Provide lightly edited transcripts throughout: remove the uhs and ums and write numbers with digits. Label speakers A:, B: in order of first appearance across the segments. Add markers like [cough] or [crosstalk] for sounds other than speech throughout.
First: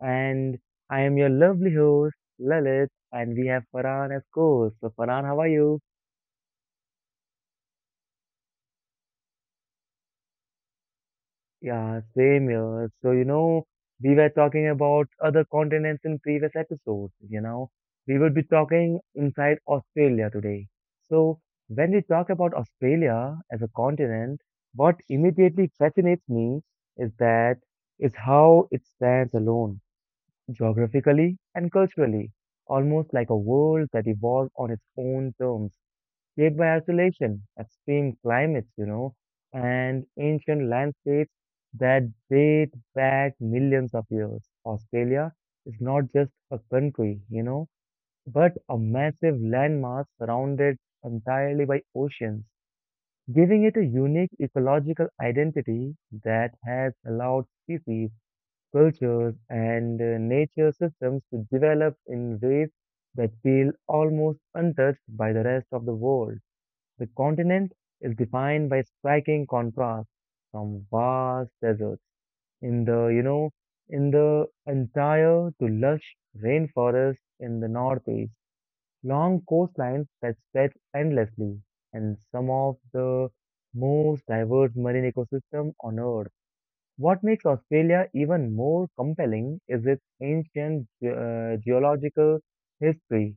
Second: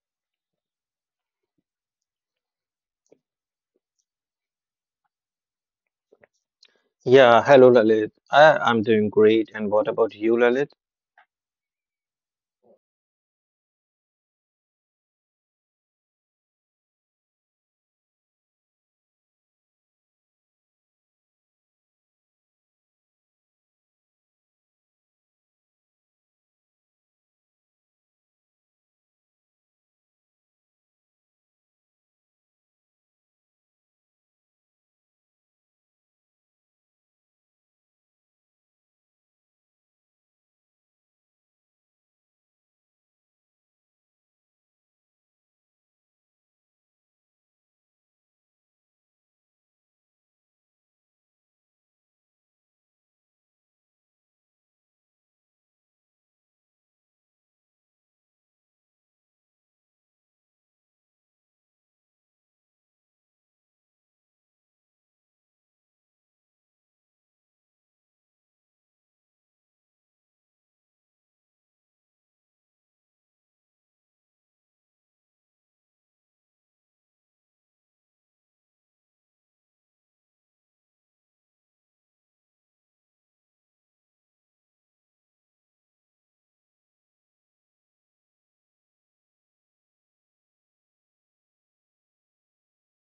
A: And I am your lovely host, Lalit, and we have Farhan as co-host. So, Farhan, how are you?
B: Yeah, hello Lalit. I'm doing great. And what about you, Lalit?
A: Yeah, same here. So, we were talking about other continents in previous episodes. We will be talking inside Australia today. So, when we talk about Australia as a continent, what immediately fascinates me is that is how it stands alone geographically and culturally, almost like a world that evolved on its own terms, shaped by isolation, extreme climates, and ancient landscapes that date back millions of years. Australia is not just a country, but a massive landmass surrounded entirely by oceans, giving it a unique ecological identity that has allowed species cultures, and nature systems develop in ways that feel almost untouched by the rest of the world. The continent is defined by striking contrasts from vast deserts in the you know in the entire to lush rainforests in the northeast, long coastlines that stretch endlessly, and some of the most diverse marine ecosystem on earth. What makes Australia even more compelling is its ancient geological history.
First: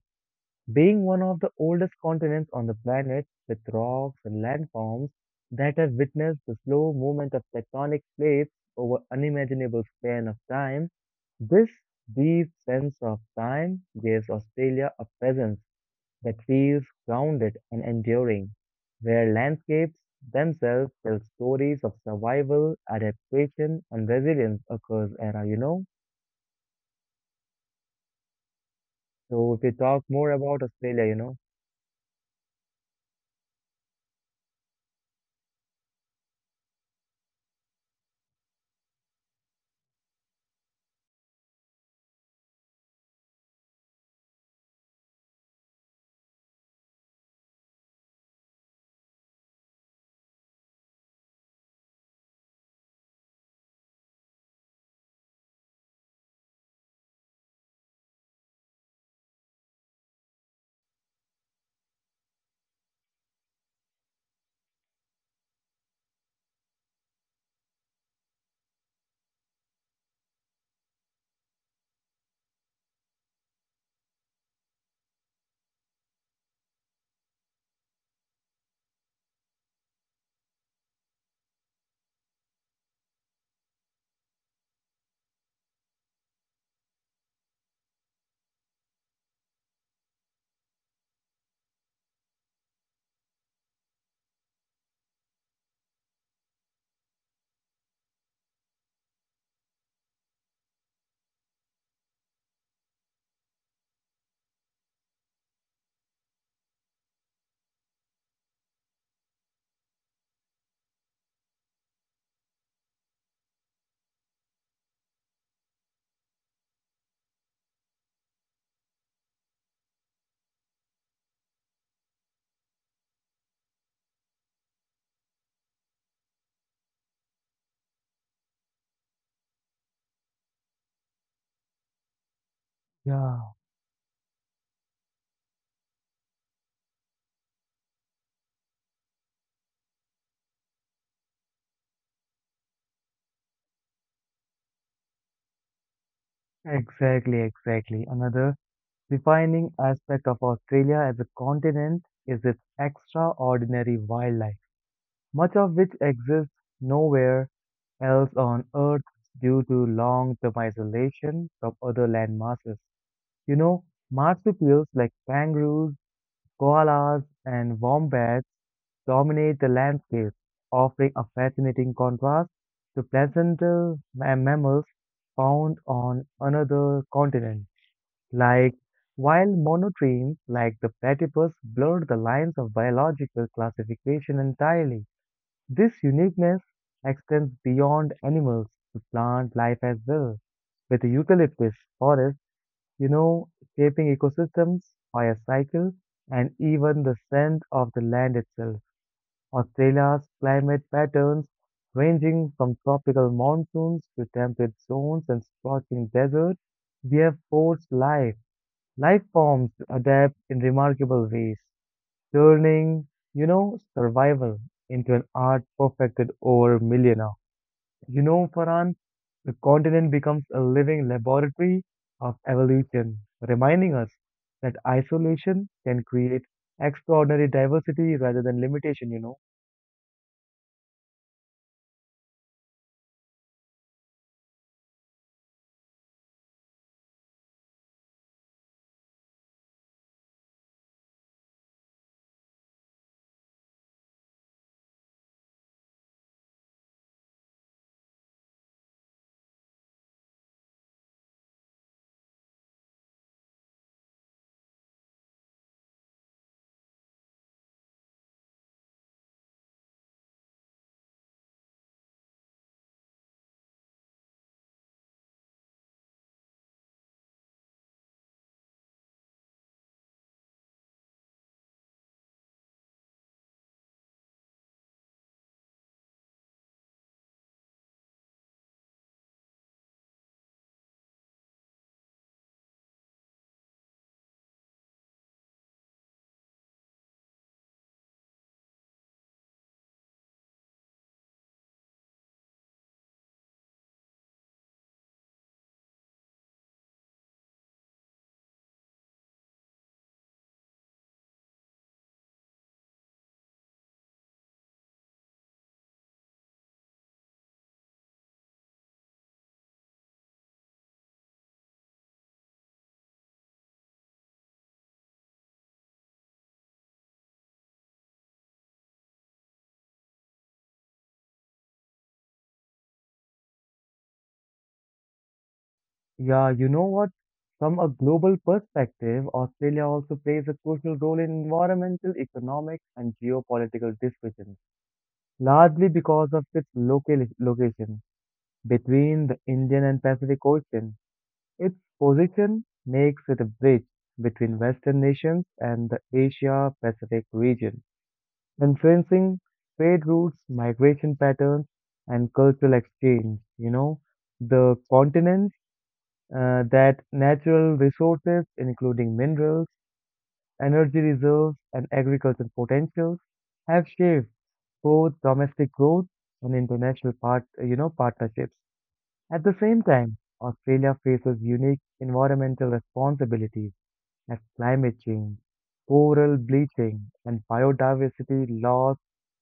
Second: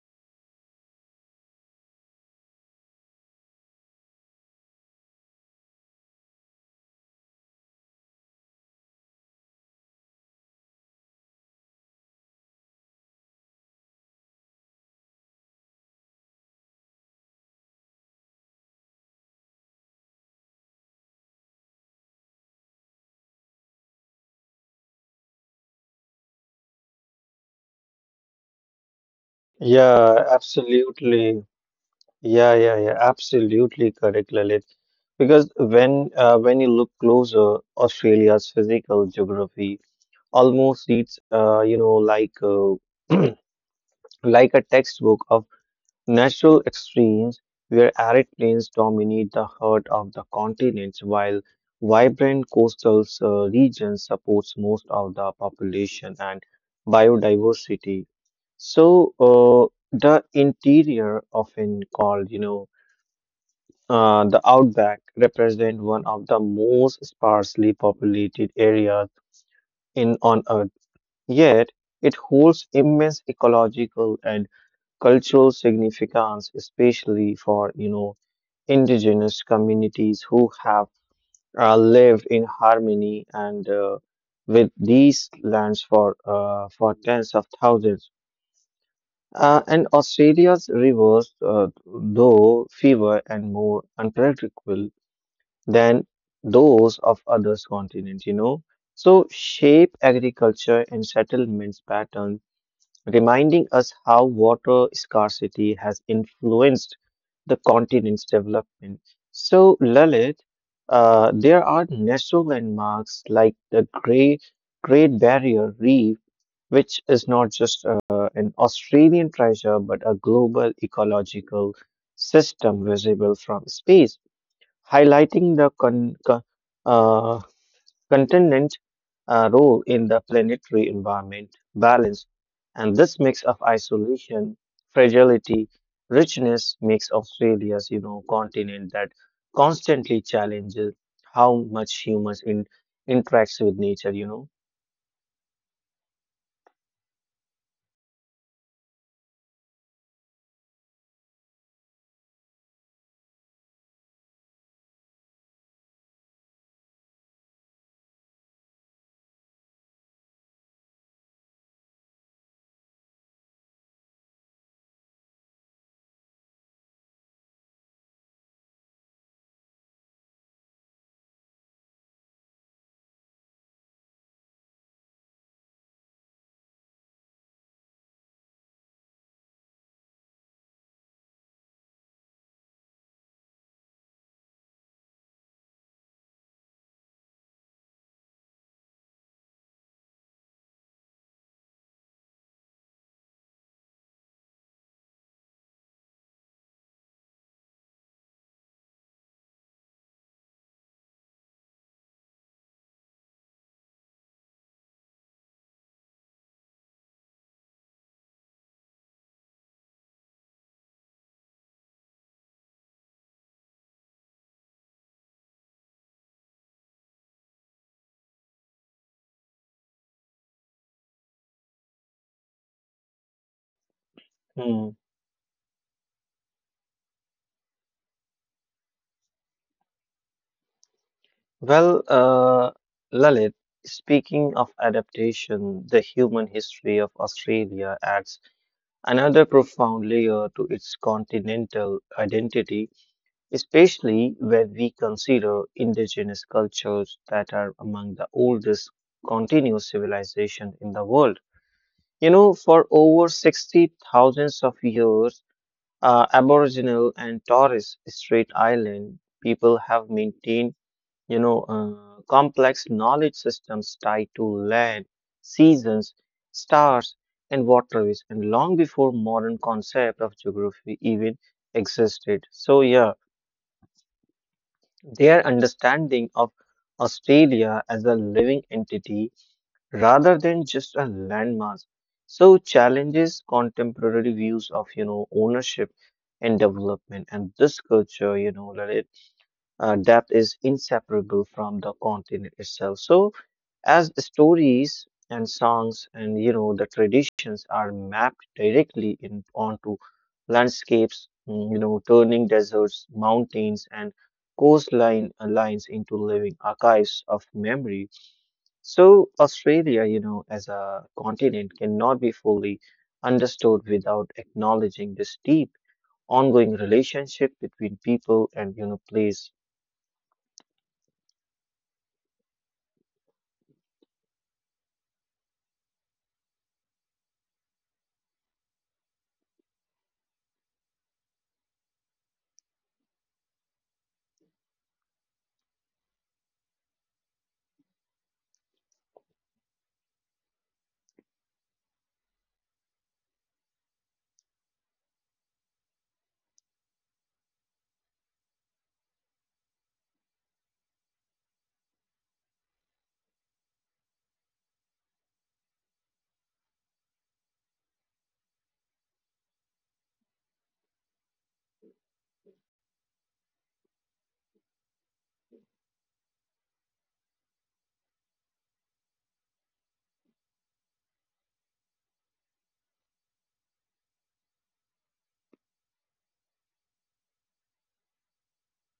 A: Being one of the oldest continents on the planet, with rocks and landforms that have witnessed the slow movement of tectonic plates over unimaginable span of time, this deep sense of time gives Australia a presence that feels grounded and enduring, where landscapes themselves tell stories of survival, adaptation, and resilience across era. So if we talk more
B: Yeah,
A: about Australia,
B: absolutely. Yeah, yeah, yeah, absolutely correct, Lalit. Because when you look closer, Australia's physical geography almost reads like [clears throat] like a textbook. Natural extremes where arid plains dominate the heart of the continent, while vibrant coastal regions supports most of the population and biodiversity. So uh, the interior, often called, the outback, represent one of the most sparsely populated areas in on Earth. Yet it holds immense ecological and cultural significance, especially for indigenous communities who have lived in harmony and with these lands for for tens of thousands. And Australia's rivers, though fewer and more unpredictable than those of other continents, so shape agriculture and settlements patterns, reminding us how water scarcity has influenced the continent's development. So, Lalit, there are natural landmarks like the Great Barrier Reef, which is not just an Australian treasure but a global ecological system visible from space, highlighting the continent role in the planetary environment
A: yeah,
B: balance. And this mix of isolation, fragility, richness makes Australia's, you know, continent that constantly challenges how much humans interacts with nature, you know.
A: exactly, exactly. Another defining aspect of Australia as a continent is its extraordinary wildlife, much of which exists nowhere else on Earth due to long-term isolation from other land masses. You know, Marsupials like kangaroos, koalas, and wombats dominate the landscape, offering a fascinating contrast to placental mammals found on another continent. Like, while monotremes like the platypus blurred the lines of biological classification entirely, this uniqueness extends beyond animals to plant life as well. With eucalyptus forests you know, shaping ecosystems, fire cycle, and even the scent of the land itself. Australia's climate patterns, ranging from tropical monsoons to temperate zones and scorching deserts, we have forced life forms to adapt in remarkable ways, turning, survival into an art perfected over millennia. Farhan, the continent becomes a living laboratory of evolution, reminding us that isolation
B: Hmm.
A: can create extraordinary diversity rather than limitation.
B: Well, Lalit, speaking of adaptation, the human history of Australia adds another profound layer to its continental identity, especially when we consider indigenous cultures that are among the oldest continuous civilizations in the world. You know, for over 60,000 of years, Aboriginal and Torres Strait Island people have maintained, complex knowledge systems tied to land, seasons, stars, and waterways, and long before modern concept of geography even existed. So yeah, their understanding of Australia as a living entity rather than just a landmass so challenges contemporary views of, you know, ownership and development. And this culture, you know, that it depth is inseparable from the continent itself, so as the stories and songs and, you know, the traditions are mapped directly in onto landscapes, you know, turning deserts, mountains, and coastline lines into living archives of memory. So Australia, you know, as a continent cannot be fully understood without acknowledging this deep ongoing relationship between people and, you know, place.
A: Yeah, you know what? From a global perspective, Australia also plays a crucial role in environmental, economic, and geopolitical discussions, largely because of its local location between the Indian and Pacific Ocean. Its position makes it a bridge between Western nations and the Asia-Pacific region, influencing trade routes, migration patterns, and cultural exchange. The continent that natural resources, including minerals, energy reserves, and agricultural potentials, have shaped both domestic growth and international partnerships. At the same time, Australia faces unique environmental responsibilities as climate change, coral bleaching, and biodiversity loss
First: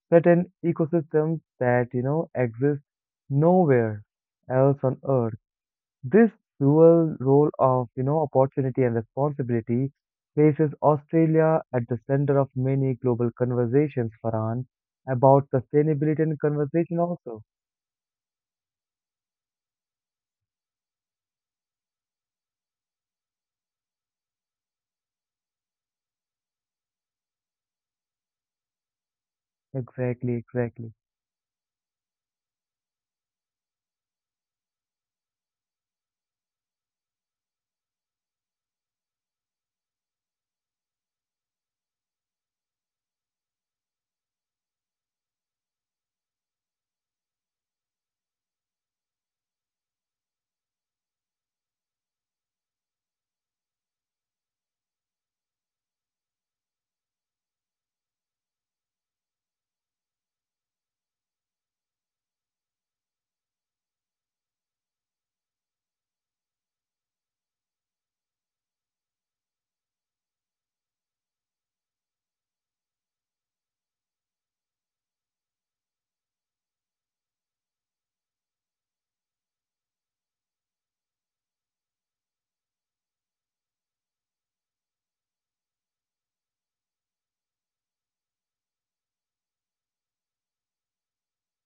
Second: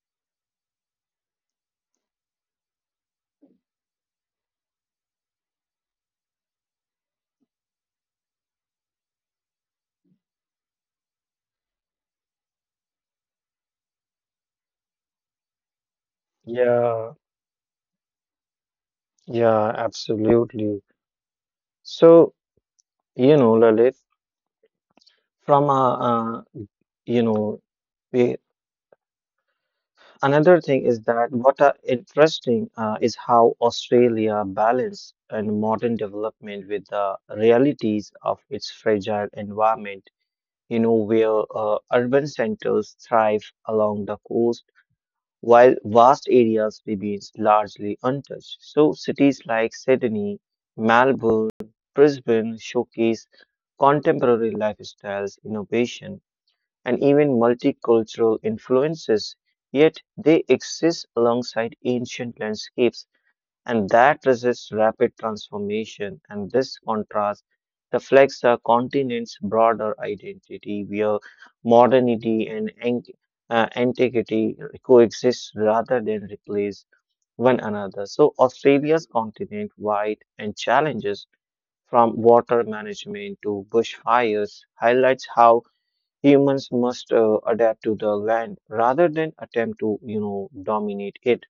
A: threaten ecosystems that, exist nowhere else on Earth. This dual role of, opportunity and responsibility places Australia at the center of many global conversations, Farhan, about sustainability and conversation
B: Yeah,
A: also.
B: yeah, absolutely. So, you know, Lalit, from a uh, you know we,
A: Exactly,
B: another thing is
A: exactly.
B: that what are interesting is how Australia balance and modern development with the realities of its fragile environment, you know, where urban centers thrive along the coast while vast areas remains largely untouched. So cities like Sydney, Melbourne, Brisbane showcase contemporary lifestyles, innovation, and even multicultural influences, yet they exist alongside ancient landscapes and that resists rapid transformation. And this contrast reflects the continent's broader identity, where modernity and antiquity coexist rather than replace one another. So Australia's continent wide and challenges from water management to bushfires highlights how humans must adapt to the land rather than attempt to, you know, dominate it.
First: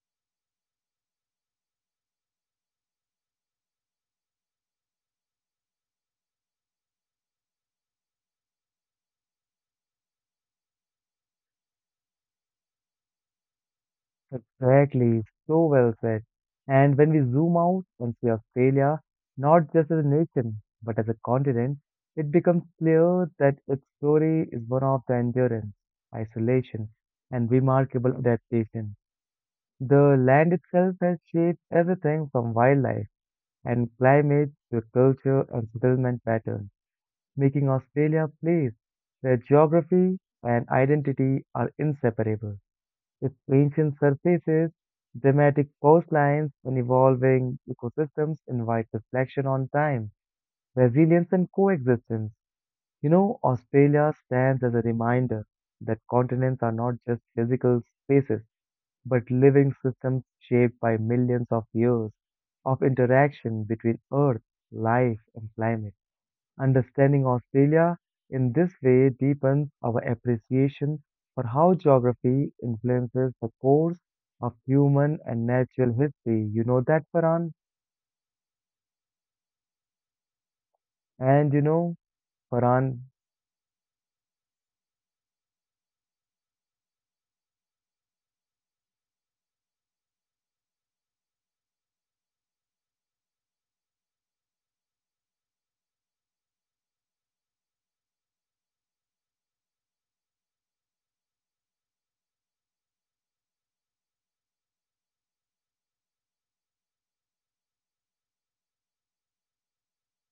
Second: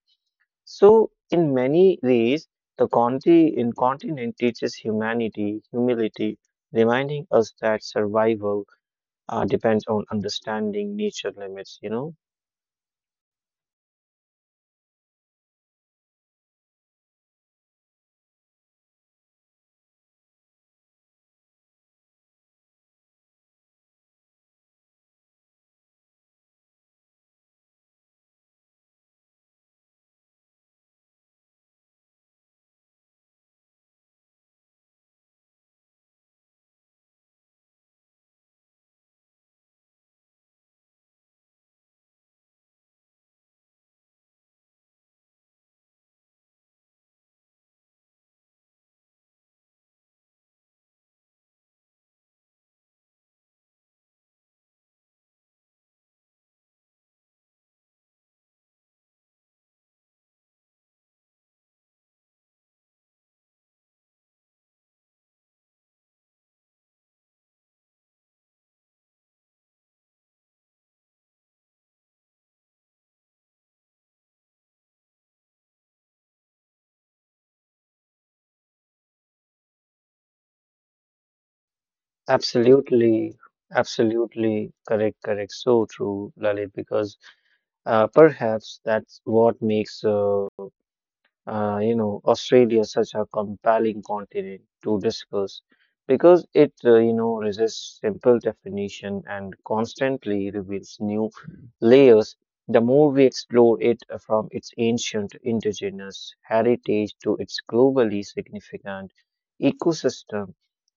B: So, in many ways, the conti- in continent teaches humanity, humility, reminding us that survival depends on understanding nature limits, you know?
A: Exactly, so well said. And when we zoom out and see Australia, not just as a nation, but as a continent, it becomes clear that its story is one of the endurance, isolation, and remarkable adaptation. The land itself has shaped everything from wildlife and climate to culture and settlement patterns, making Australia a place where geography and identity are inseparable. Its ancient surfaces, dramatic coastlines, and evolving ecosystems invite reflection on time, resilience, and coexistence. Australia stands as a reminder that continents are not just physical spaces, but living systems shaped by millions of years of interaction between Earth, life, and climate. Understanding Australia in this way deepens our appreciation for how geography influences the course of human and natural history. You know that, Farhan? And Farhan,
B: Absolutely, absolutely, correct, correct. So true, Lalit, because perhaps that's what makes you know, Australia is such a compelling continent to discuss because it, you know, resists simple definition and constantly reveals new layers. The more we explore it, from its ancient indigenous heritage to its globally significant ecosystem.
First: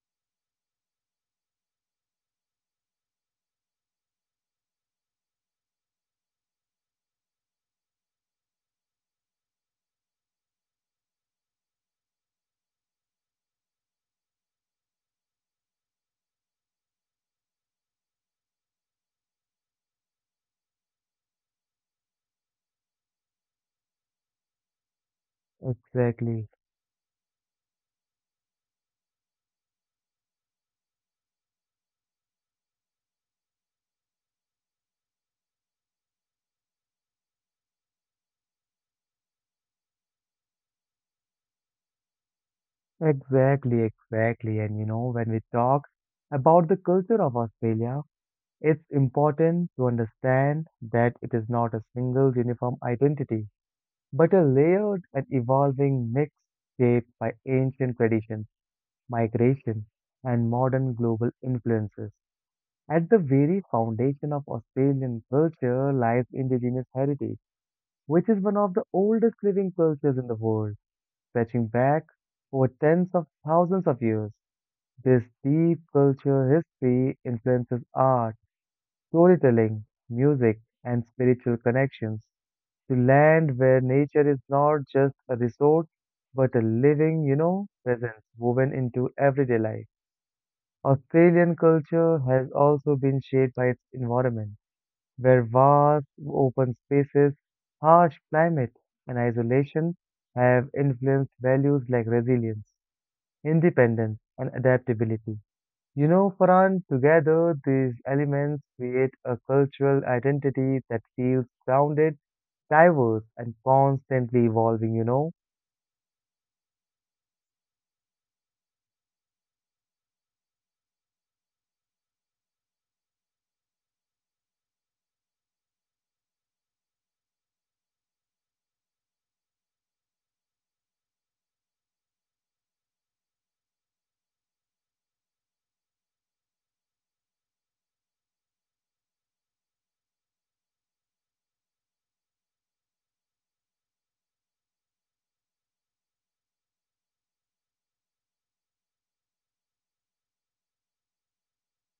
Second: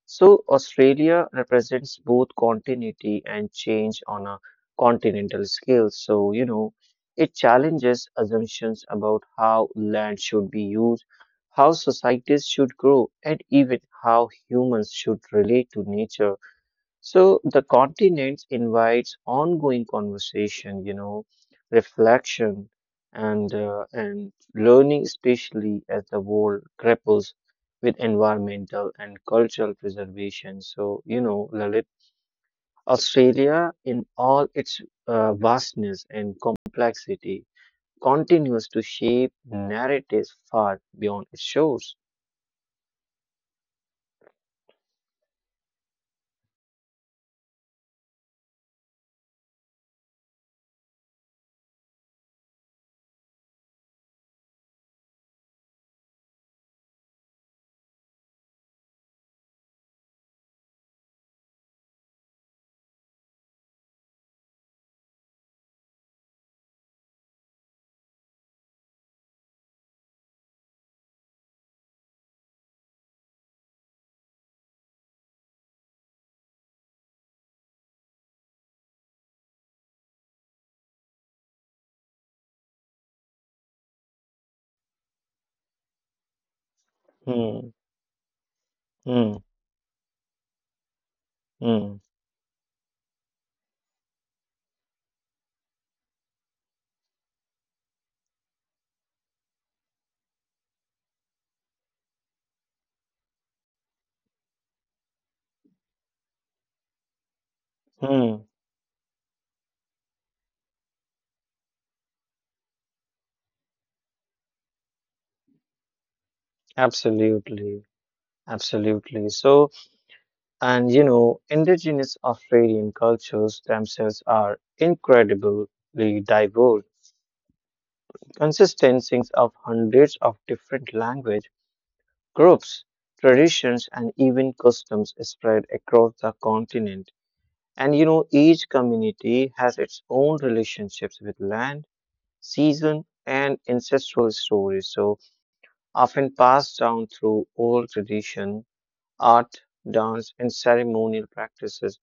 B: So Australia represents both continuity and change on a continental scale. So, you know, it challenges assumptions about how land should be used, how societies should grow, and even how humans should relate to nature. So the continent invites ongoing conversation, you know, reflection and learning, especially as the
A: exactly,
B: world grapples with environmental and cultural preservation. So, you know, Lalit, Australia in all its vastness and complexity continues to shape narratives far beyond its shores.
A: exactly, exactly. And when we talk about the culture of Australia, it's important to understand that it is not a single uniform identity, but a layered and evolving mix shaped by ancient traditions migration, and modern global influences. At the very foundation of Australian culture lies indigenous heritage, which is one of the oldest living cultures in the world, stretching back for tens of thousands of years. This deep culture history influences art, storytelling, music, and spiritual connections to land where nature is not just a resource but a living,
B: Hmm,
A: presence woven into
B: hmm,
A: everyday life. Australian
B: hmm,
A: culture has also been shaped by its environment, where vast open spaces, harsh climate, and isolation have influenced values like resilience, independence, and adaptability. Farhan, together these
B: hmm.
A: elements create a cultural identity that feels grounded, diverse, and constantly evolving.
B: Absolutely, absolutely. So, and you know, indigenous Australian cultures themselves are incredibly diverse, consistencies of hundreds of different language groups, traditions, and even customs spread across the continent. And, you know, each community has its own relationships with land, season, and ancestral stories, so often passed down through oral tradition, art, dance, and ceremonial practices.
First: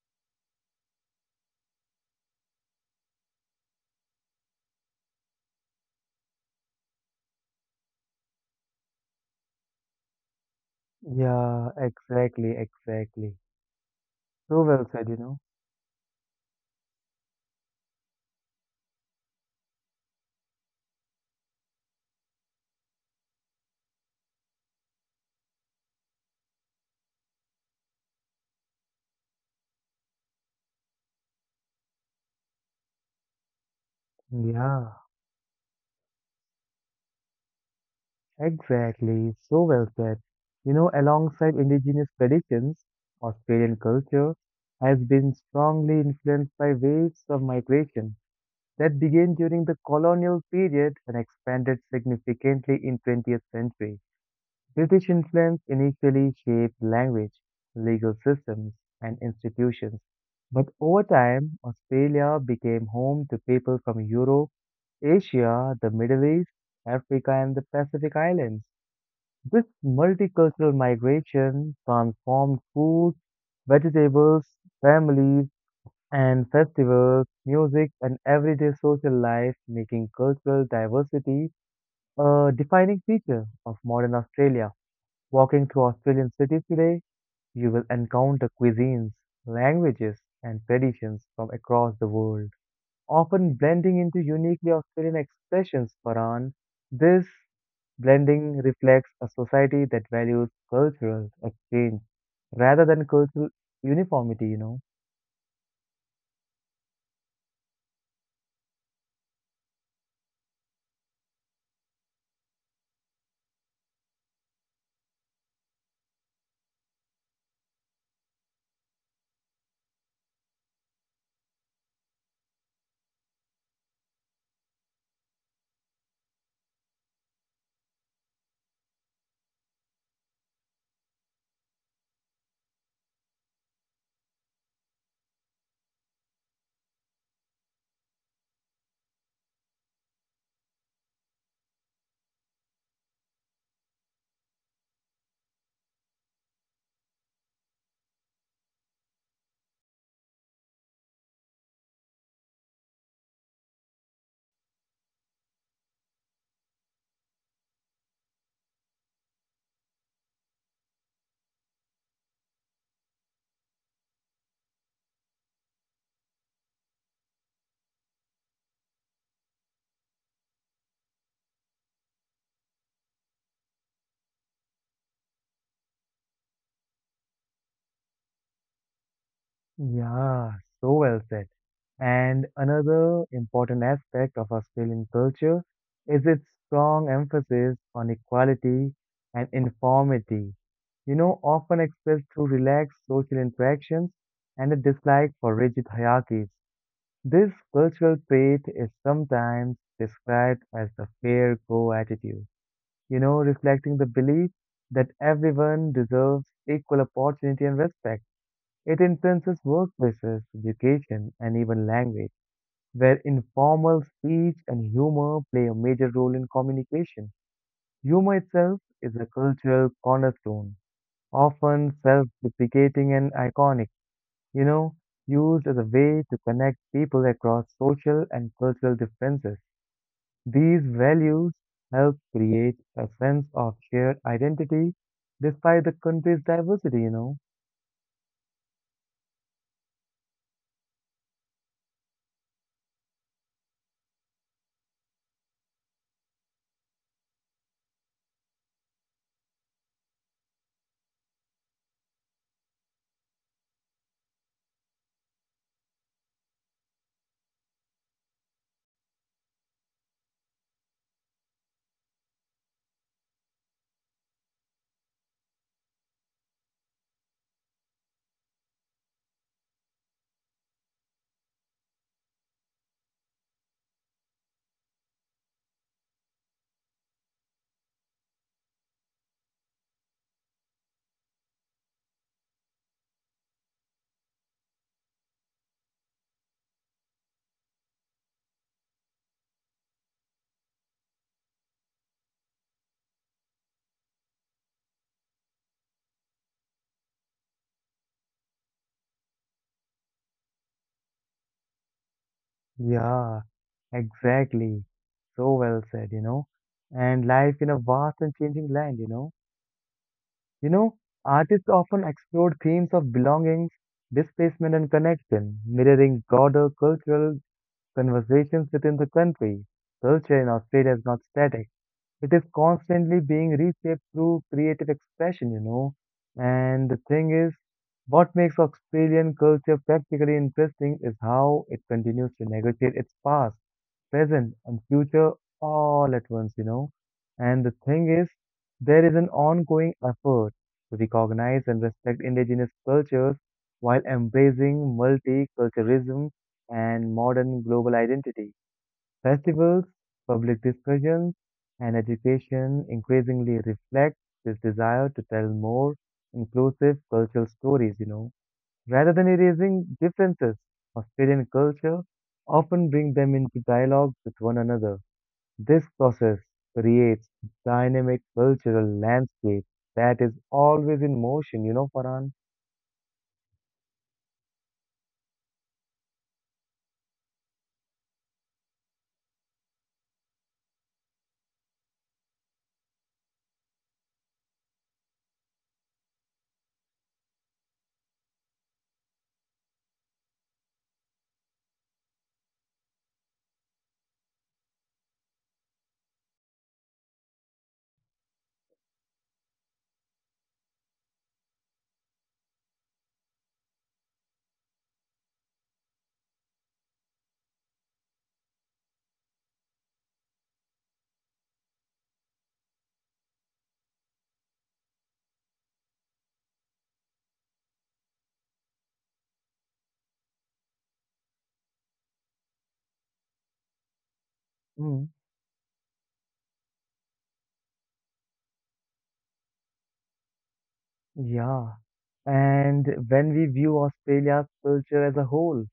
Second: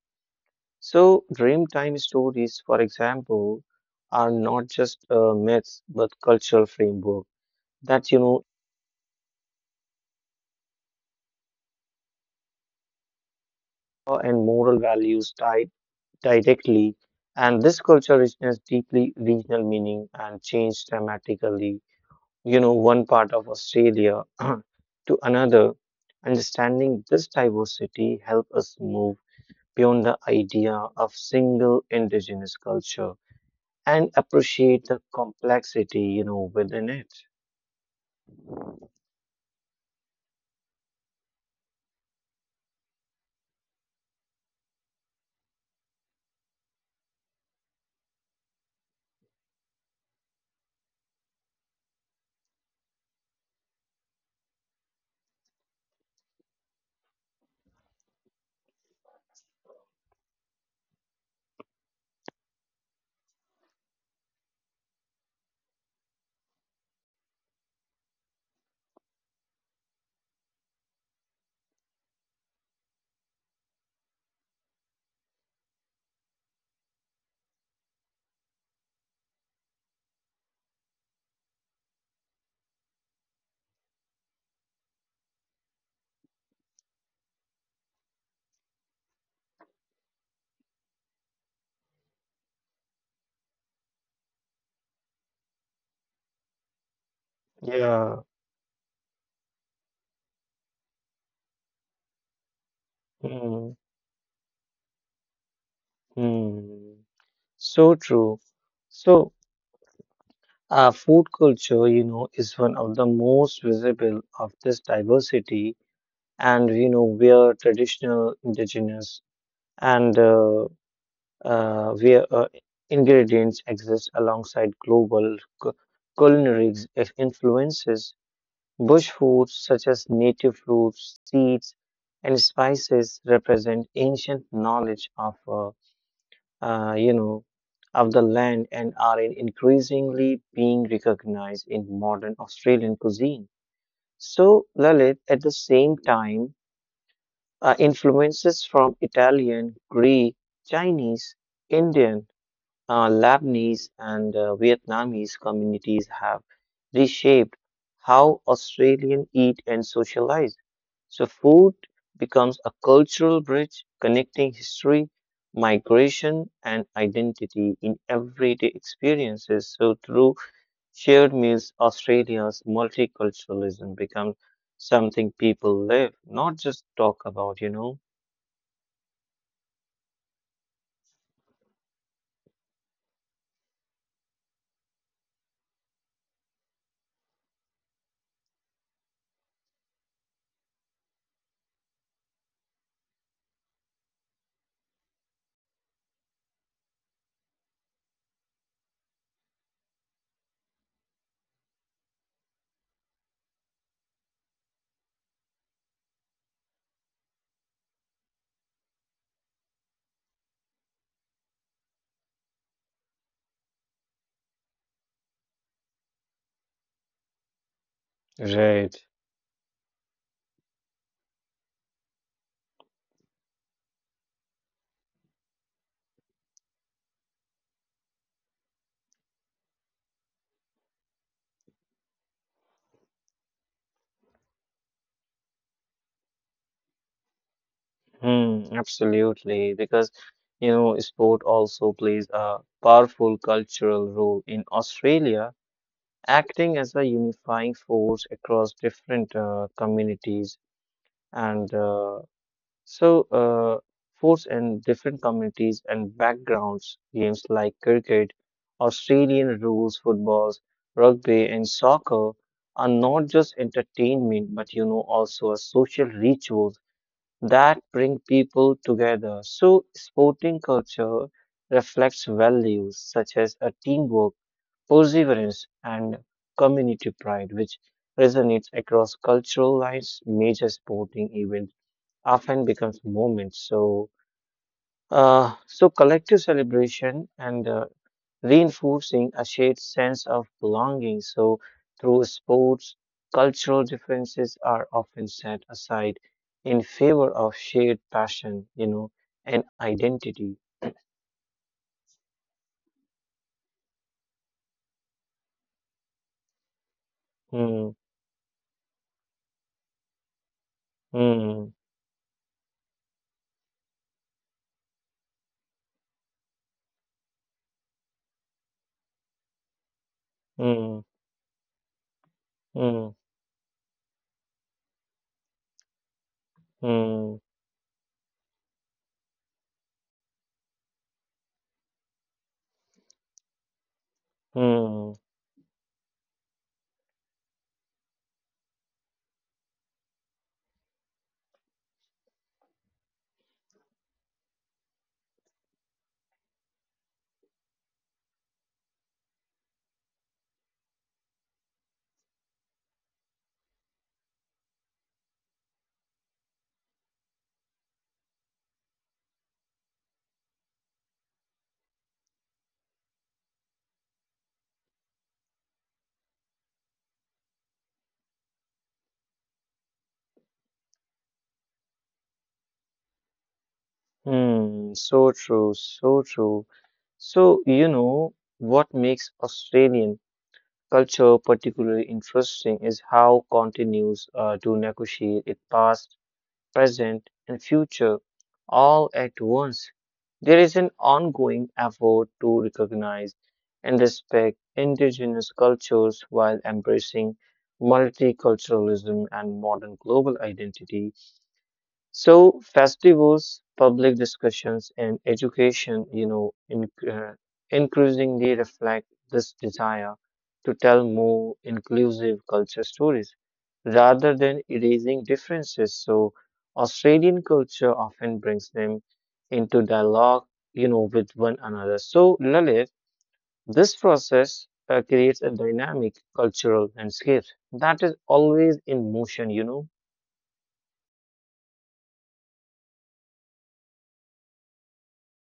B: So Dreamtime stories, for example, are not just myths but cultural framework that, you know,
A: Yeah, exactly, exactly.
B: law and
A: So
B: moral
A: well said, you
B: values
A: know?
B: tied directly. And this culture richness deeply regional meaning and changed dramatically, you know, one part of Australia [clears throat] to another. Understanding this diversity helps us move beyond the idea of single indigenous culture and appreciate the
A: Yeah.
B: complexity, you know, within it.
A: Exactly, so well said. Alongside indigenous traditions, Australian culture has been strongly influenced by waves of migration that began during the colonial period and expanded significantly in 20th century. British influence initially shaped language, legal systems, and institutions, but over time, Australia became home to people from Europe, Asia, the Middle East, Africa, and the Pacific Islands. This multicultural migration transformed food, vegetables, families, and festivals, music, and everyday social life, making cultural diversity a defining feature of modern Australia. Walking through Australian cities today, you will encounter cuisines, languages, and traditions from across the world, often blending into uniquely Australian expressions, Faran. This
B: Yeah.
A: blending reflects a society that values cultural exchange rather than cultural
B: Mm,
A: uniformity.
B: mm. So true. So, food culture, you know, is one of the most visible of this diversity, and you know where traditional indigenous and where ingredients exist alongside global cu- culinary influences. Bush foods such as native fruits, seeds, and spices represent ancient knowledge of, you know, of the land and are increasingly being recognized in modern Australian cuisine. So, Lalit, at the same time, influences from Italian, Greek, Chinese, Indian, Lebanese, and Vietnamese communities have reshaped how Australians eat and socialize. So food becomes a cultural bridge connecting history, migration, and identity in everyday experiences. So, through shared meals, Australia's multiculturalism becomes something people live, not just talk about, you know.
A: Yeah, so well said. And another important aspect of Australian culture is its strong emphasis on equality and informity. Often expressed through relaxed social interactions and a dislike for rigid hierarchies. This cultural trait is sometimes described as the fair go attitude, reflecting the belief that everyone deserves equal opportunity and respect. It influences workplaces, education, and even language, where informal speech and humor play a major role in communication. Humor itself
B: Right.
A: is a cultural cornerstone, often self deprecating and iconic, you know, used as a way to connect people across social and cultural differences. These values help create a sense of shared identity despite the country's diversity.
B: Hmm, absolutely. Because, you know, sport also plays a powerful cultural role in Australia, acting as a unifying force across different communities and so uh, force and different communities and backgrounds. Games like cricket, Australian rules footballs, rugby, and soccer are not just entertainment, but, you know, also a social ritual that bring people together. So sporting culture reflects values such as a teamwork, perseverance, and community pride, which resonates across cultural lines. Major sporting events often becomes moments. So so collective celebration and reinforcing a shared sense of belonging. So, through sports, cultural differences are often set aside in favor of shared passion, you know, and identity.
A: Yeah, exactly. So well said. And life in a
B: Hmm,
A: vast and changing land. You know, Artists
B: hmm,
A: often explore themes of belonging, displacement, and connection, mirroring broader cultural conversations within the country. Culture in Australia is not
B: hmm,
A: static. It is constantly
B: hmm,
A: being reshaped through creative expression. And the thing is,
B: hmm,
A: what makes Australian culture practically interesting is how it continues to negotiate its past, present, and future
B: hmm,
A: all at once. And the thing is, there is an ongoing effort to recognize and respect indigenous cultures while embracing multiculturalism and modern global identity. Festivals, public discussions, and education increasingly reflect this desire to tell more inclusive cultural stories. Rather than erasing differences, Australian culture often bring them into dialogue with one another. This process creates dynamic cultural landscape that is always in motion, Farhan.
B: hmm. So true, so true. So, you know, what makes Australian culture particularly interesting is how continues to negotiate its past, present, and future all at once. There is an ongoing effort to recognize and respect indigenous cultures while embracing multiculturalism and modern global identity. So festivals, public discussions, and education, you know, increasingly reflect this desire to tell more inclusive culture stories rather than erasing differences. So Australian culture often brings them into dialogue, you know, with one another. So Lalit, this process
A: Mm,
B: creates a dynamic cultural landscape that is always in motion, you know.
A: yeah. And when we view Australia's culture as a whole,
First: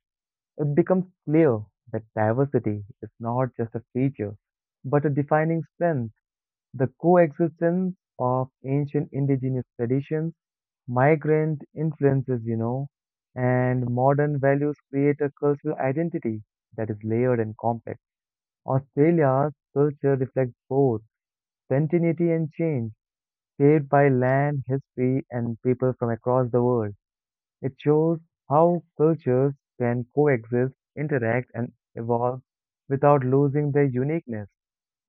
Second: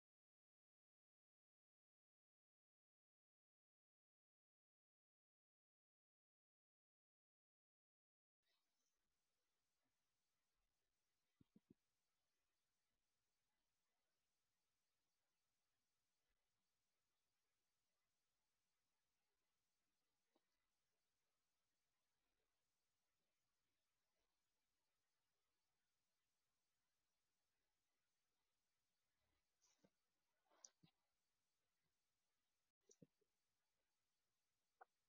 A: it becomes clear that diversity is not just a feature, but a defining strength. The coexistence of ancient indigenous traditions, migrant influences, and modern values create a cultural identity that is layered and complex. Australia's culture reflects both continuity and change, shaped by land, history, and people from across the world. It shows how cultures can coexist, interact, and evolve without losing their uniqueness.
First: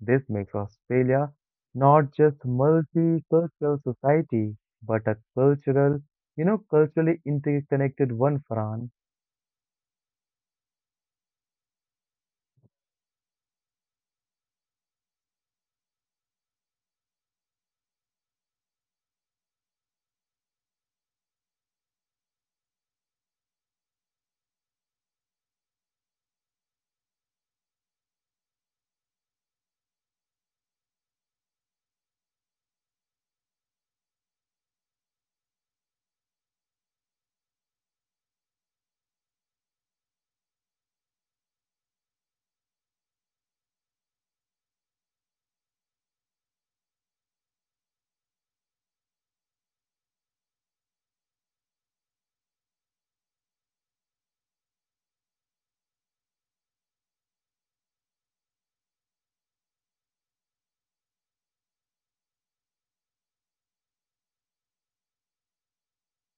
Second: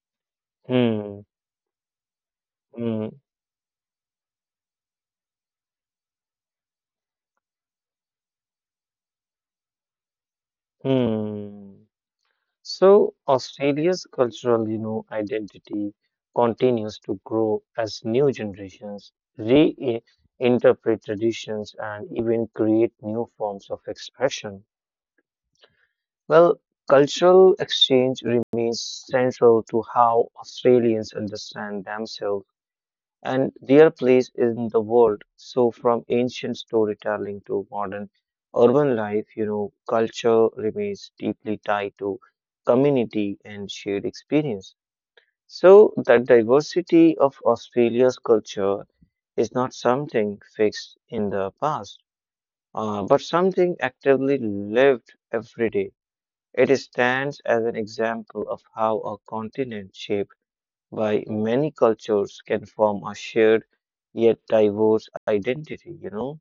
A: This makes
B: Hmm.
A: Australia not just a
B: Hmm.
A: multicultural society, but a culturally interconnected one, Fran.
B: Hmm. So Australia's cultural, you know, identity continues to grow as new generations reinterpret traditions and even create new forms of expression. Well, cultural exchange remains central to how Australians understand themselves and their place in the world. So, from ancient storytelling to modern urban life, you know, culture remains deeply tied to community and shared experience. So the diversity of Australia's culture is not something fixed in the past, but something actively lived every day. It stands as an example of how a continent shapes why many cultures can form a shared yet diverse identity, you know?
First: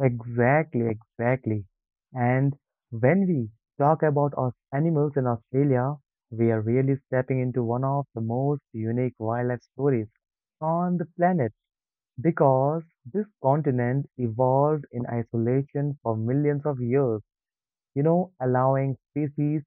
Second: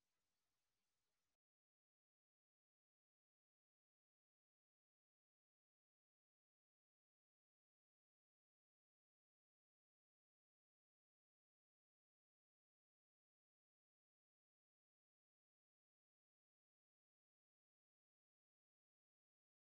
A: Exactly, exactly. And when we talk about our animals in Australia, we are really stepping into one of the most unique wildlife stories on the planet. Because this continent evolved in isolation for millions of years, allowing species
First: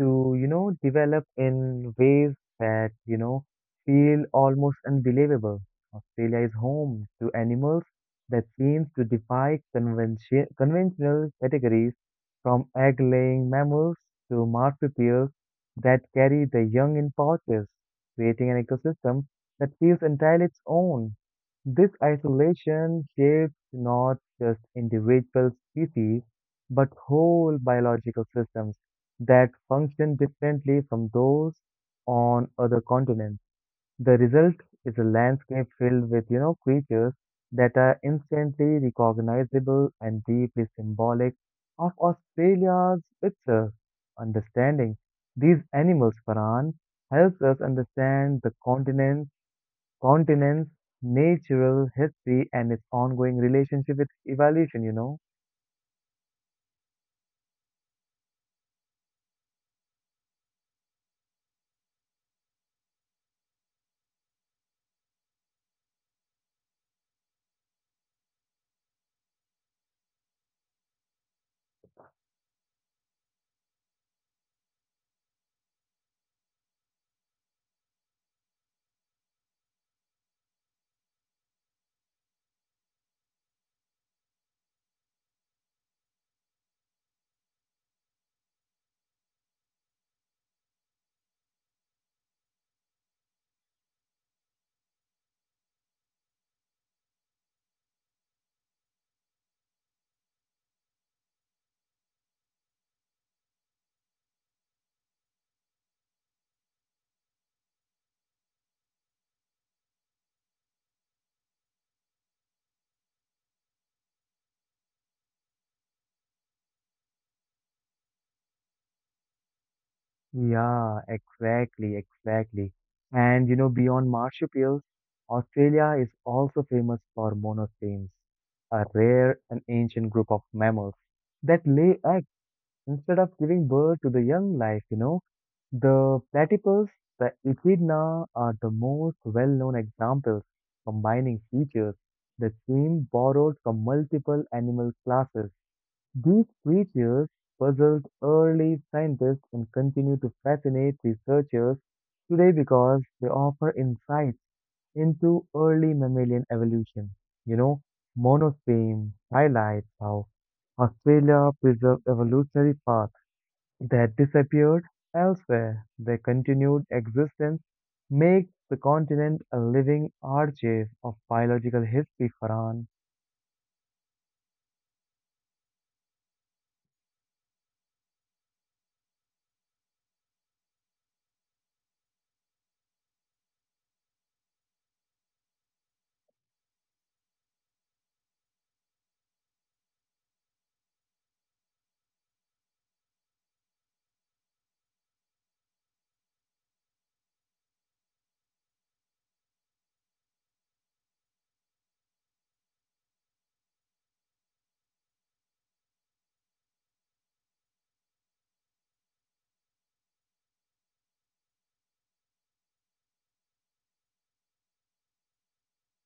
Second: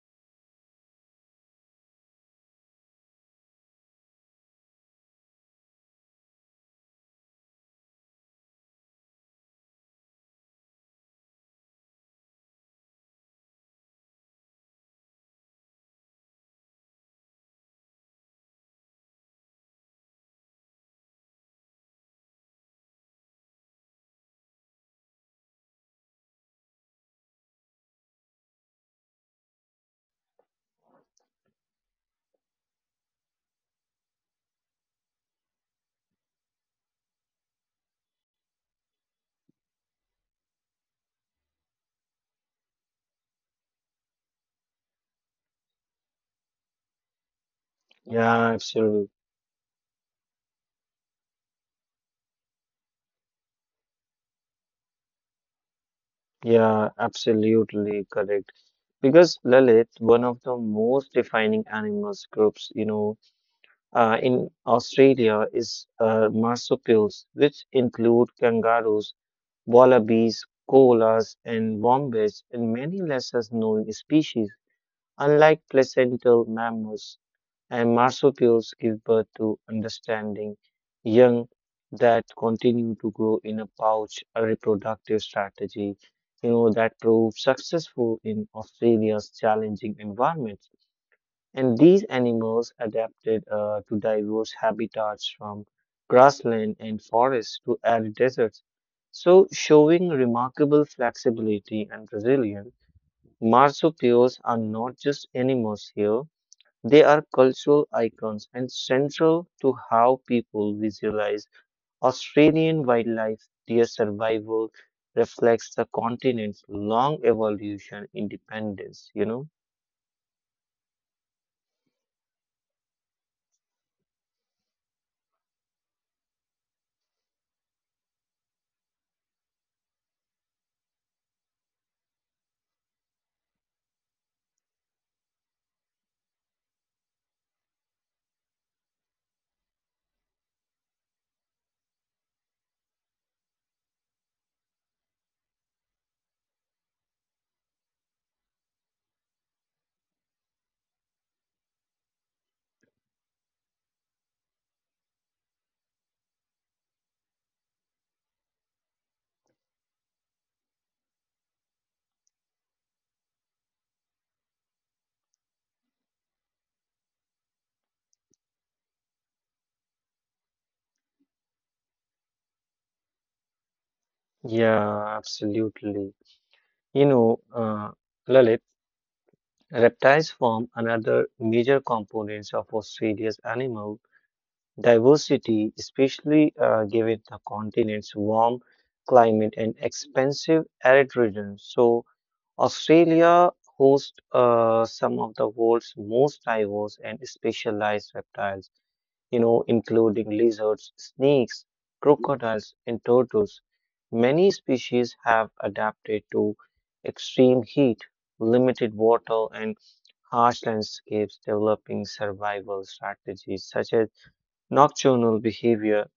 A: to, develop in ways that, feel almost unbelievable. Australia is home to animals that seem to defy conventional categories from egg-laying mammals to marsupials that carry the young in pouches, creating an ecosystem that feels entirely its own. This isolation shapes not just individual species, but whole biological systems that function differently from those on other continents. The result is a landscape filled with, creatures that are instantly recognizable and deeply symbolic of Australia's itself. Understanding these animals, Farhan, helps us understand
B: Yeah,
A: the
B: absolutely.
A: continents, natural history, and its ongoing relationship with evolution.
B: Yeah, absolutely correct. Because Lalit, one of the most defining animals groups, you know, in Australia is marsupials, which include kangaroos, wallabies, koalas, and wombats, and many lesser known species. Unlike placental mammals, and marsupials give birth to understanding young that continue to grow in a pouch, a reproductive strategy, you know, that proved successful in Australia's challenging environments. And these animals adapted to diverse habitats from grassland and forests to arid deserts. So, showing remarkable flexibility and resilience, marsupials are not just animals here, they are cultural icons and central to how people visualize Australian wildlife. Their survival reflects the continent's long evolution independence, you know?
A: Yeah, exactly, exactly. And, beyond marsupials, Australia is also famous for monostemes, a rare and ancient group of mammals that lay eggs instead of giving birth to the young life. The platypus, the echidna are the most well-known examples, combining features that seem borrowed from multiple animal classes. These creatures puzzled early scientists and continue to fascinate researchers today because they offer insights into early mammalian evolution. You know, Monospeme highlights how Australia preserved evolutionary paths that disappeared elsewhere. Their continued existence makes the continent a living archive of biological history, Farhan.
B: Yeah, absolutely. You know, Lalit, reptiles form another major components of Australia's animal diversity, especially given the continent's warm climate and expansive arid regions. So Australia hosts some of the world's most diverse and specialized reptiles, you know, including lizards, snakes, crocodiles, and turtles. Many species have adapted to extreme heat, limited water, and harsh landscapes, developing survival strategies such as nocturnal behavior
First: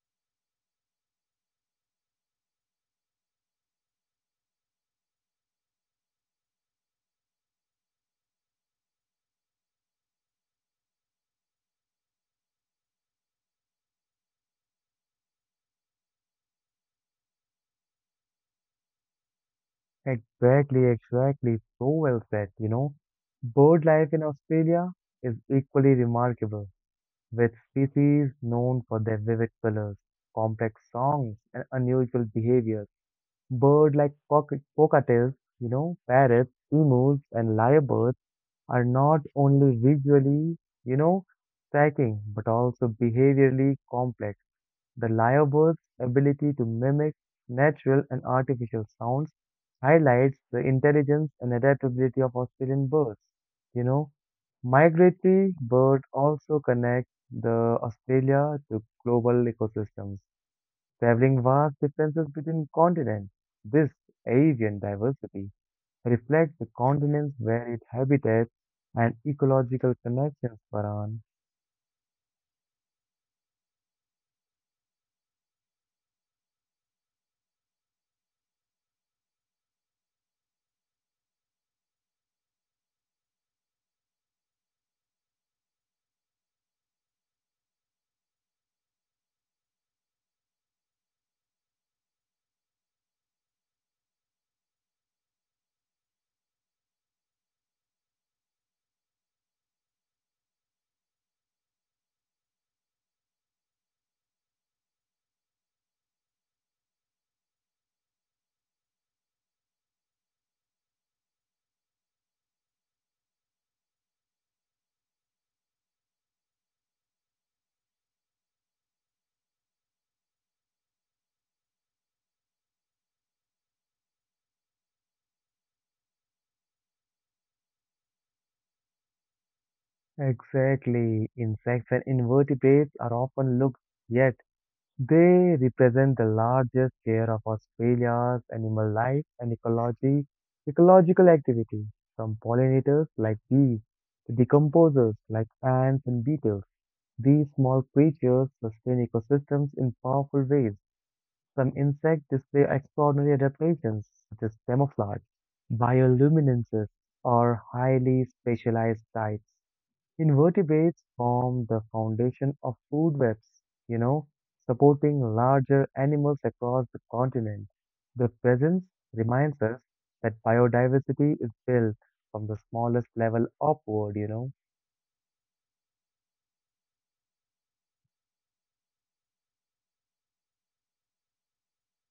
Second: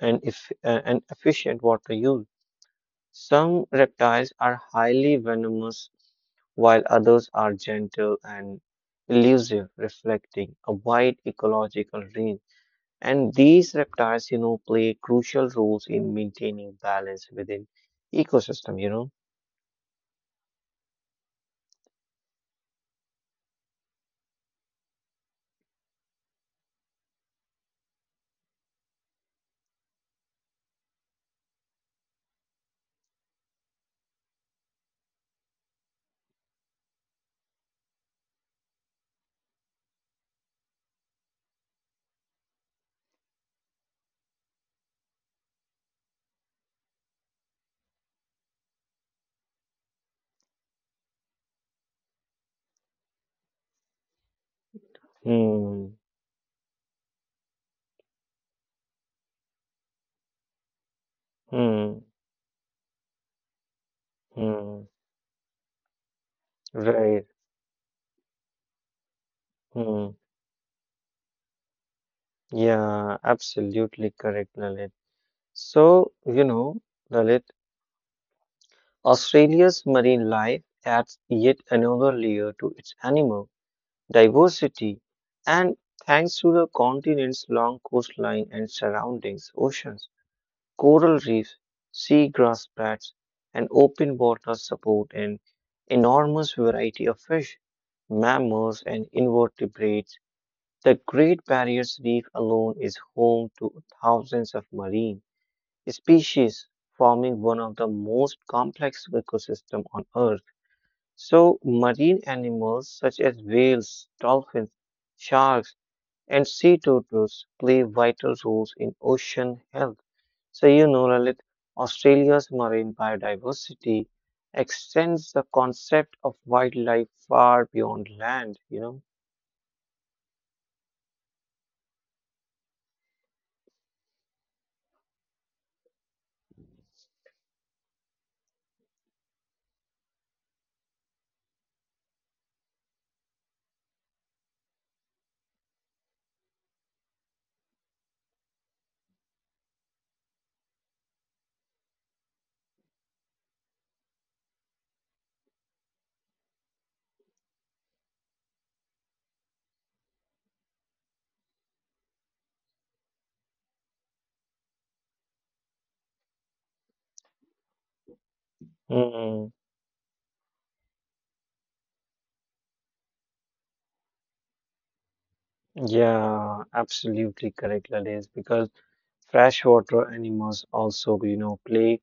B: and, if, and efficient water use. Some reptiles are highly venomous, while others are gentle and elusive, reflecting a wide ecological range. And these reptiles, you know, play crucial roles in maintaining balance within ecosystem, you know.
A: Exactly, exactly. So well said. Bird life in Australia is equally remarkable, with species known for their vivid colors, complex songs, and unusual behaviors. Birds like cockatiels, you know, parrots, emus, and lyrebirds are not only visually, you know, striking, but also behaviorally complex. The lyrebird's ability to mimic natural and artificial sounds highlights the intelligence and adaptability of Australian birds. You know, Migratory
B: Hmm,
A: birds also connect the Australia to global ecosystems, traveling vast
B: hmm,
A: distances between continents. This avian
B: hmm,
A: diversity reflect the continents
B: right.
A: where it habitates and ecological
B: Hmm.
A: connections, Varan.
B: Yeah, absolutely correct, Lalit. So, you know, Lalit, Australia's marine life adds yet another layer to its animal diversity, and thanks to the continent's long coastline and surroundings oceans, coral reefs, seagrass beds, and open water support an enormous variety of fish, mammals, and invertebrates. The Great Barrier Reef alone is home to thousands of marine species, forming one of the most complex ecosystems on Earth. So marine animals such as whales, dolphins, sharks, and sea turtles play vital roles in ocean health. So, you know, Lalit, Australia's marine biodiversity extends the concept of wildlife far beyond land, you know.
A: Exactly. Insects and invertebrates are often looked, yet they represent the largest share of Australia's animal life and ecology, ecological activity, from pollinators like bees to decomposers like ants and beetles. These small creatures sustain ecosystems in powerful ways. Some insects display extraordinary adaptations, such as camouflage, bioluminescence, or highly specialized diets. Invertebrates form the foundation of food webs, you know, supporting larger animals across the continent. Their presence reminds
B: Mm,
A: us that biodiversity is built from the smallest level upward.
B: yeah, absolutely correct, Lalit, because freshwater animals also, you know, play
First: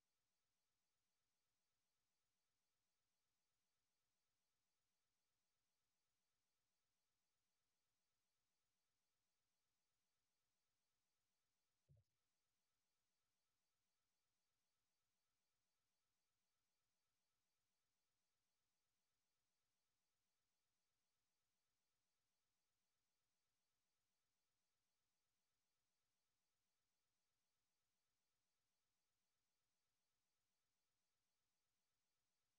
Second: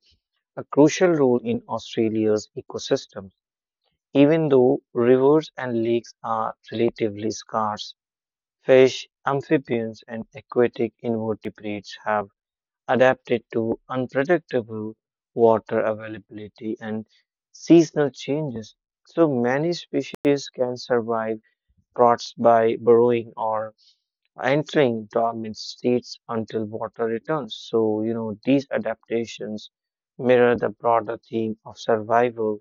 B: a crucial role in Australia's ecosystem. Even though rivers and lakes are relatively scarce, fish, amphibians, and aquatic invertebrates have adapted to unpredictable water availability and seasonal changes. So many species can survive droughts by burrowing or entering dormant states until water returns. So, you know, these adaptations mirror the broader theme of survival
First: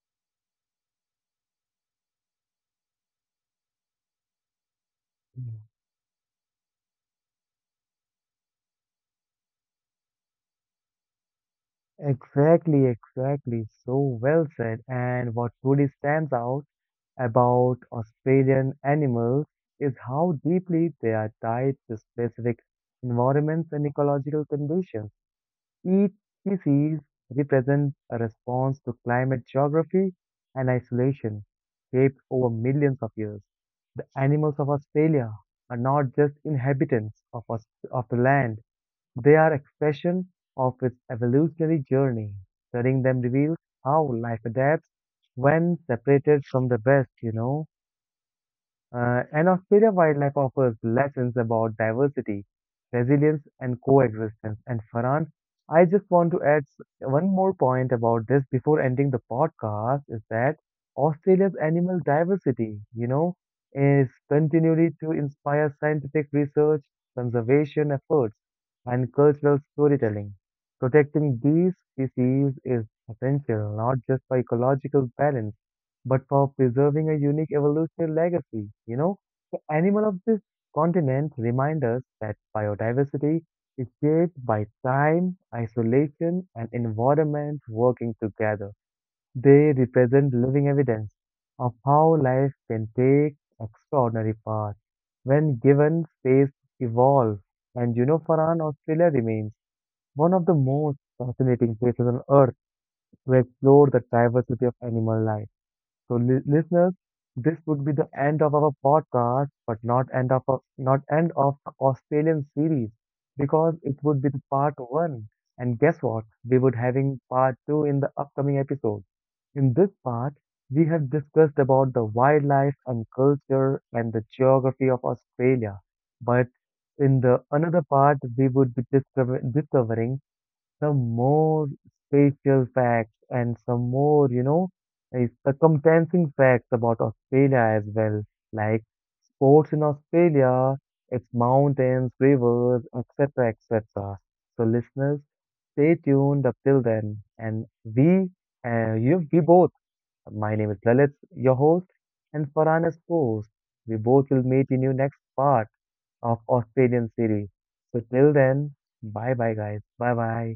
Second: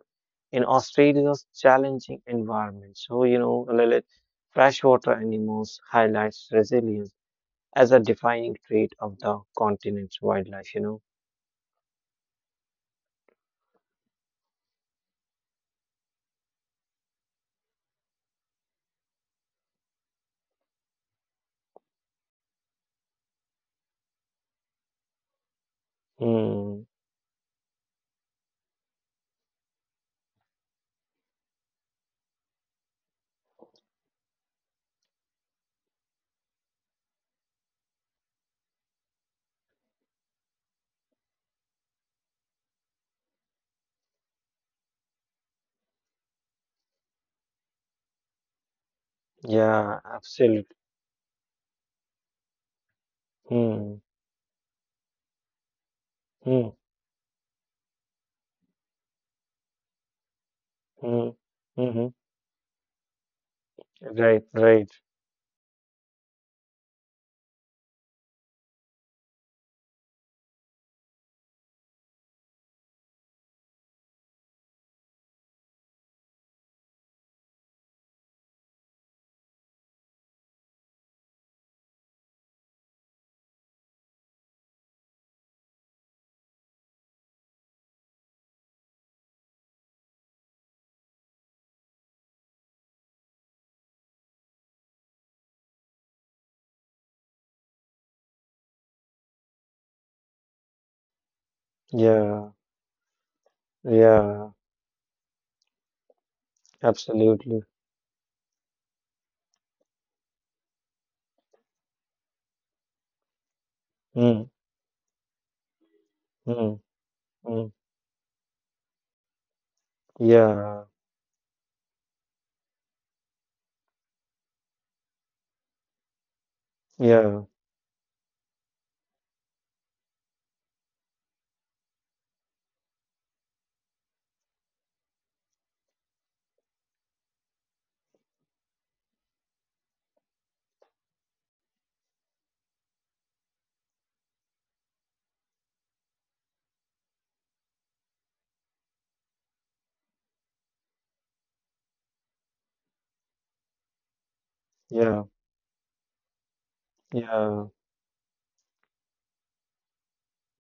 B: in Australia's challenging environment. So, you know, Lilith, freshwater animals highlights resilience as a defining trait of the continent's wildlife, you know.
A: Exactly, exactly. So well said. And what truly stands out about Australian animals is how deeply they are tied to specific environments and ecological conditions. Each
B: Hmm.
A: species represents a response to climate geography and isolation shaped over millions of years. The animals of Australia are not just inhabitants of, of the land, they are expression of its evolutionary journey. Studying them reveals how life adapts when separated from the rest. And Australia
B: Yeah,
A: Wildlife
B: absolutely.
A: offers lessons about diversity, resilience, and
B: Hmm.
A: coexistence. And Farhan, I just want to add
B: Hmm.
A: one more point about this before ending the podcast is that
B: Hmm.
A: Australia's animal
B: Hmm.
A: diversity, you know, is
B: Right. Right.
A: continually to inspire scientific research, conservation efforts, and cultural storytelling. Protecting these species is essential not just for ecological balance but for preserving a unique evolutionary legacy. The animal of this continent remind us that biodiversity is shaped by time, isolation, and environment working together. They represent living evidence of how life can take extraordinary paths when given space to evolve. And you know, Farhan, Australia remains one of the most fascinating places on
B: Yeah.
A: earth to explore the
B: Yeah.
A: diversity of animal life. So, listeners,
B: Absolutely.
A: this would be the end of our podcast, but not end of not end of the Australian series because it would be
B: Hmm.
A: the part one. And guess what? We
B: Hmm.
A: would having part
B: Hmm.
A: two in the upcoming episode. In this part,
B: Yeah,
A: we have discussed about the wildlife and culture and the geography of Australia. But in
B: yeah,
A: the another part, we would be discovering some more spatial facts and some more, circumstancing facts about Australia as well, like sports in Australia, its mountains, rivers, etc., etc. So, listeners, stay tuned up till then. And we both, my name is Lalit, your host, and Farhan is host. We both will meet in your next
B: yeah,
A: part of Australian series.
B: yeah.
A: So, till then, bye bye, guys. Bye bye.